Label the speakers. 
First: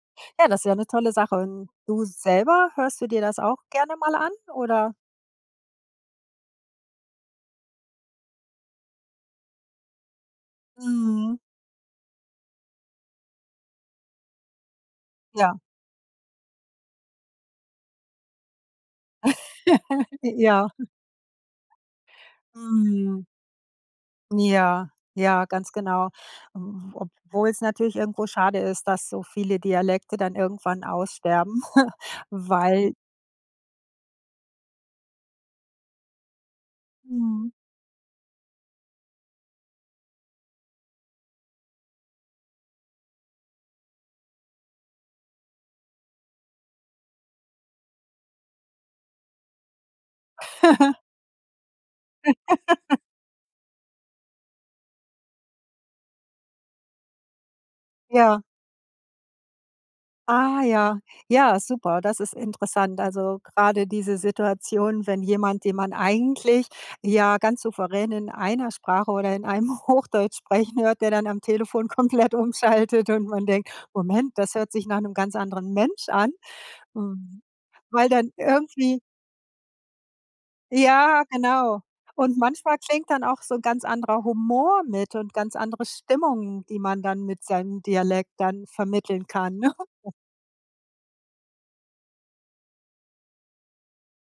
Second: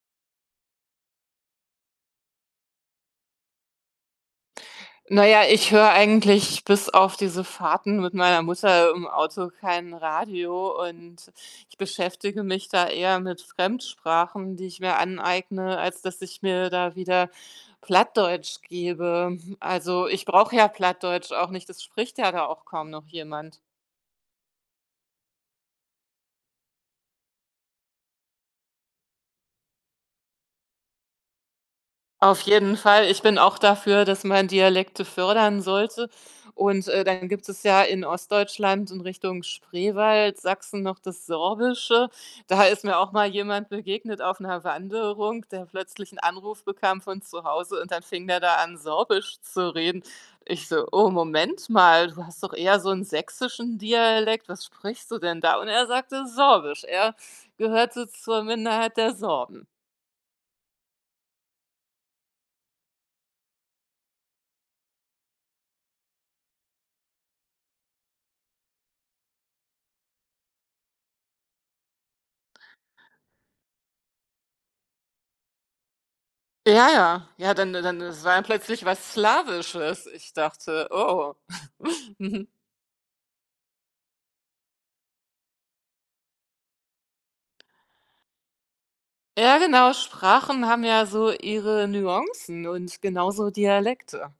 Speaker 1: Ja, das ja 'ne tolle Sache. Und du selber, hörst du dir das auch gerne mal an, oder?
Speaker 2: Na ja, ich höre eigentlich, bis auf diese Fahrten mit meiner Mutter, im Auto kein Radio und
Speaker 1: Mhm.
Speaker 2: ich beschäftige mich da eher mit Fremdsprachen, die ich mir
Speaker 1: Ja.
Speaker 2: aneigne, als dass ich mir da wieder Plattdeutsch gebe. Also, ich
Speaker 1: J
Speaker 2: brauche ja
Speaker 1: ja.
Speaker 2: Plattdeutsch auch nicht, es spricht ja da auch kaum noch
Speaker 1: Mhm.
Speaker 2: jemand.
Speaker 1: Ja, ja, ganz genau. M obwohl's natürlich irgendwo schade ist, dass so viele Dialekte dann irgendwann aussterben,
Speaker 2: Auf jeden
Speaker 1: weil
Speaker 2: Fall. Ich bin auch dafür, dass man Dialekte fördern sollte und, äh, dann gibt
Speaker 1: Mhm.
Speaker 2: es ja in Ostdeutschland in Richtung Spreewald, Sachsen noch das Sorbische, da ist mir auch mal jemand begegnet auf 'ner Wanderung, der plötzlich 'n Anruf bekam von zu Hause und dann fing der da an, Sorbisch zu reden. Ich so: „Oh, Moment mal, du hast doch eher so 'n sächsischen Dialekt, was sprichst du denn da?“ Und er sagte, „Sorbisch.“ Er gehörte
Speaker 1: Ja.
Speaker 2: zur Minderheit der Sorben.
Speaker 1: Ah ja. Ja, super, das ist interessant. Also, grade diese Situation, wenn jemand, den man eigentlich ja ganz souverän in einer Sprache oder in einem Hochdeutsch sprechen hört, der dann am Telefon komplett umschaltet und man denkt: „Moment, das hört sich nach 'nem ganz anderen Mensch an.“
Speaker 2: Ja,
Speaker 1: W
Speaker 2: ja, ja, dann dann
Speaker 1: weil
Speaker 2: es
Speaker 1: dann
Speaker 2: war dann plötzlich
Speaker 1: irgendwie
Speaker 2: was Slawisches. Ich dachte:
Speaker 1: Ja,
Speaker 2: „Oh."
Speaker 1: genau. Und
Speaker 2: Mhm.
Speaker 1: manchmal klingt dann auch so ganz anderer Humor mit und ganz andere Stimmung, die man dann mit seinem Dialekt dann vermitteln kann,
Speaker 2: Ja,
Speaker 1: ne?
Speaker 2: genau, Sprachen haben ja so ihre Nuancen und genauso Dialekte.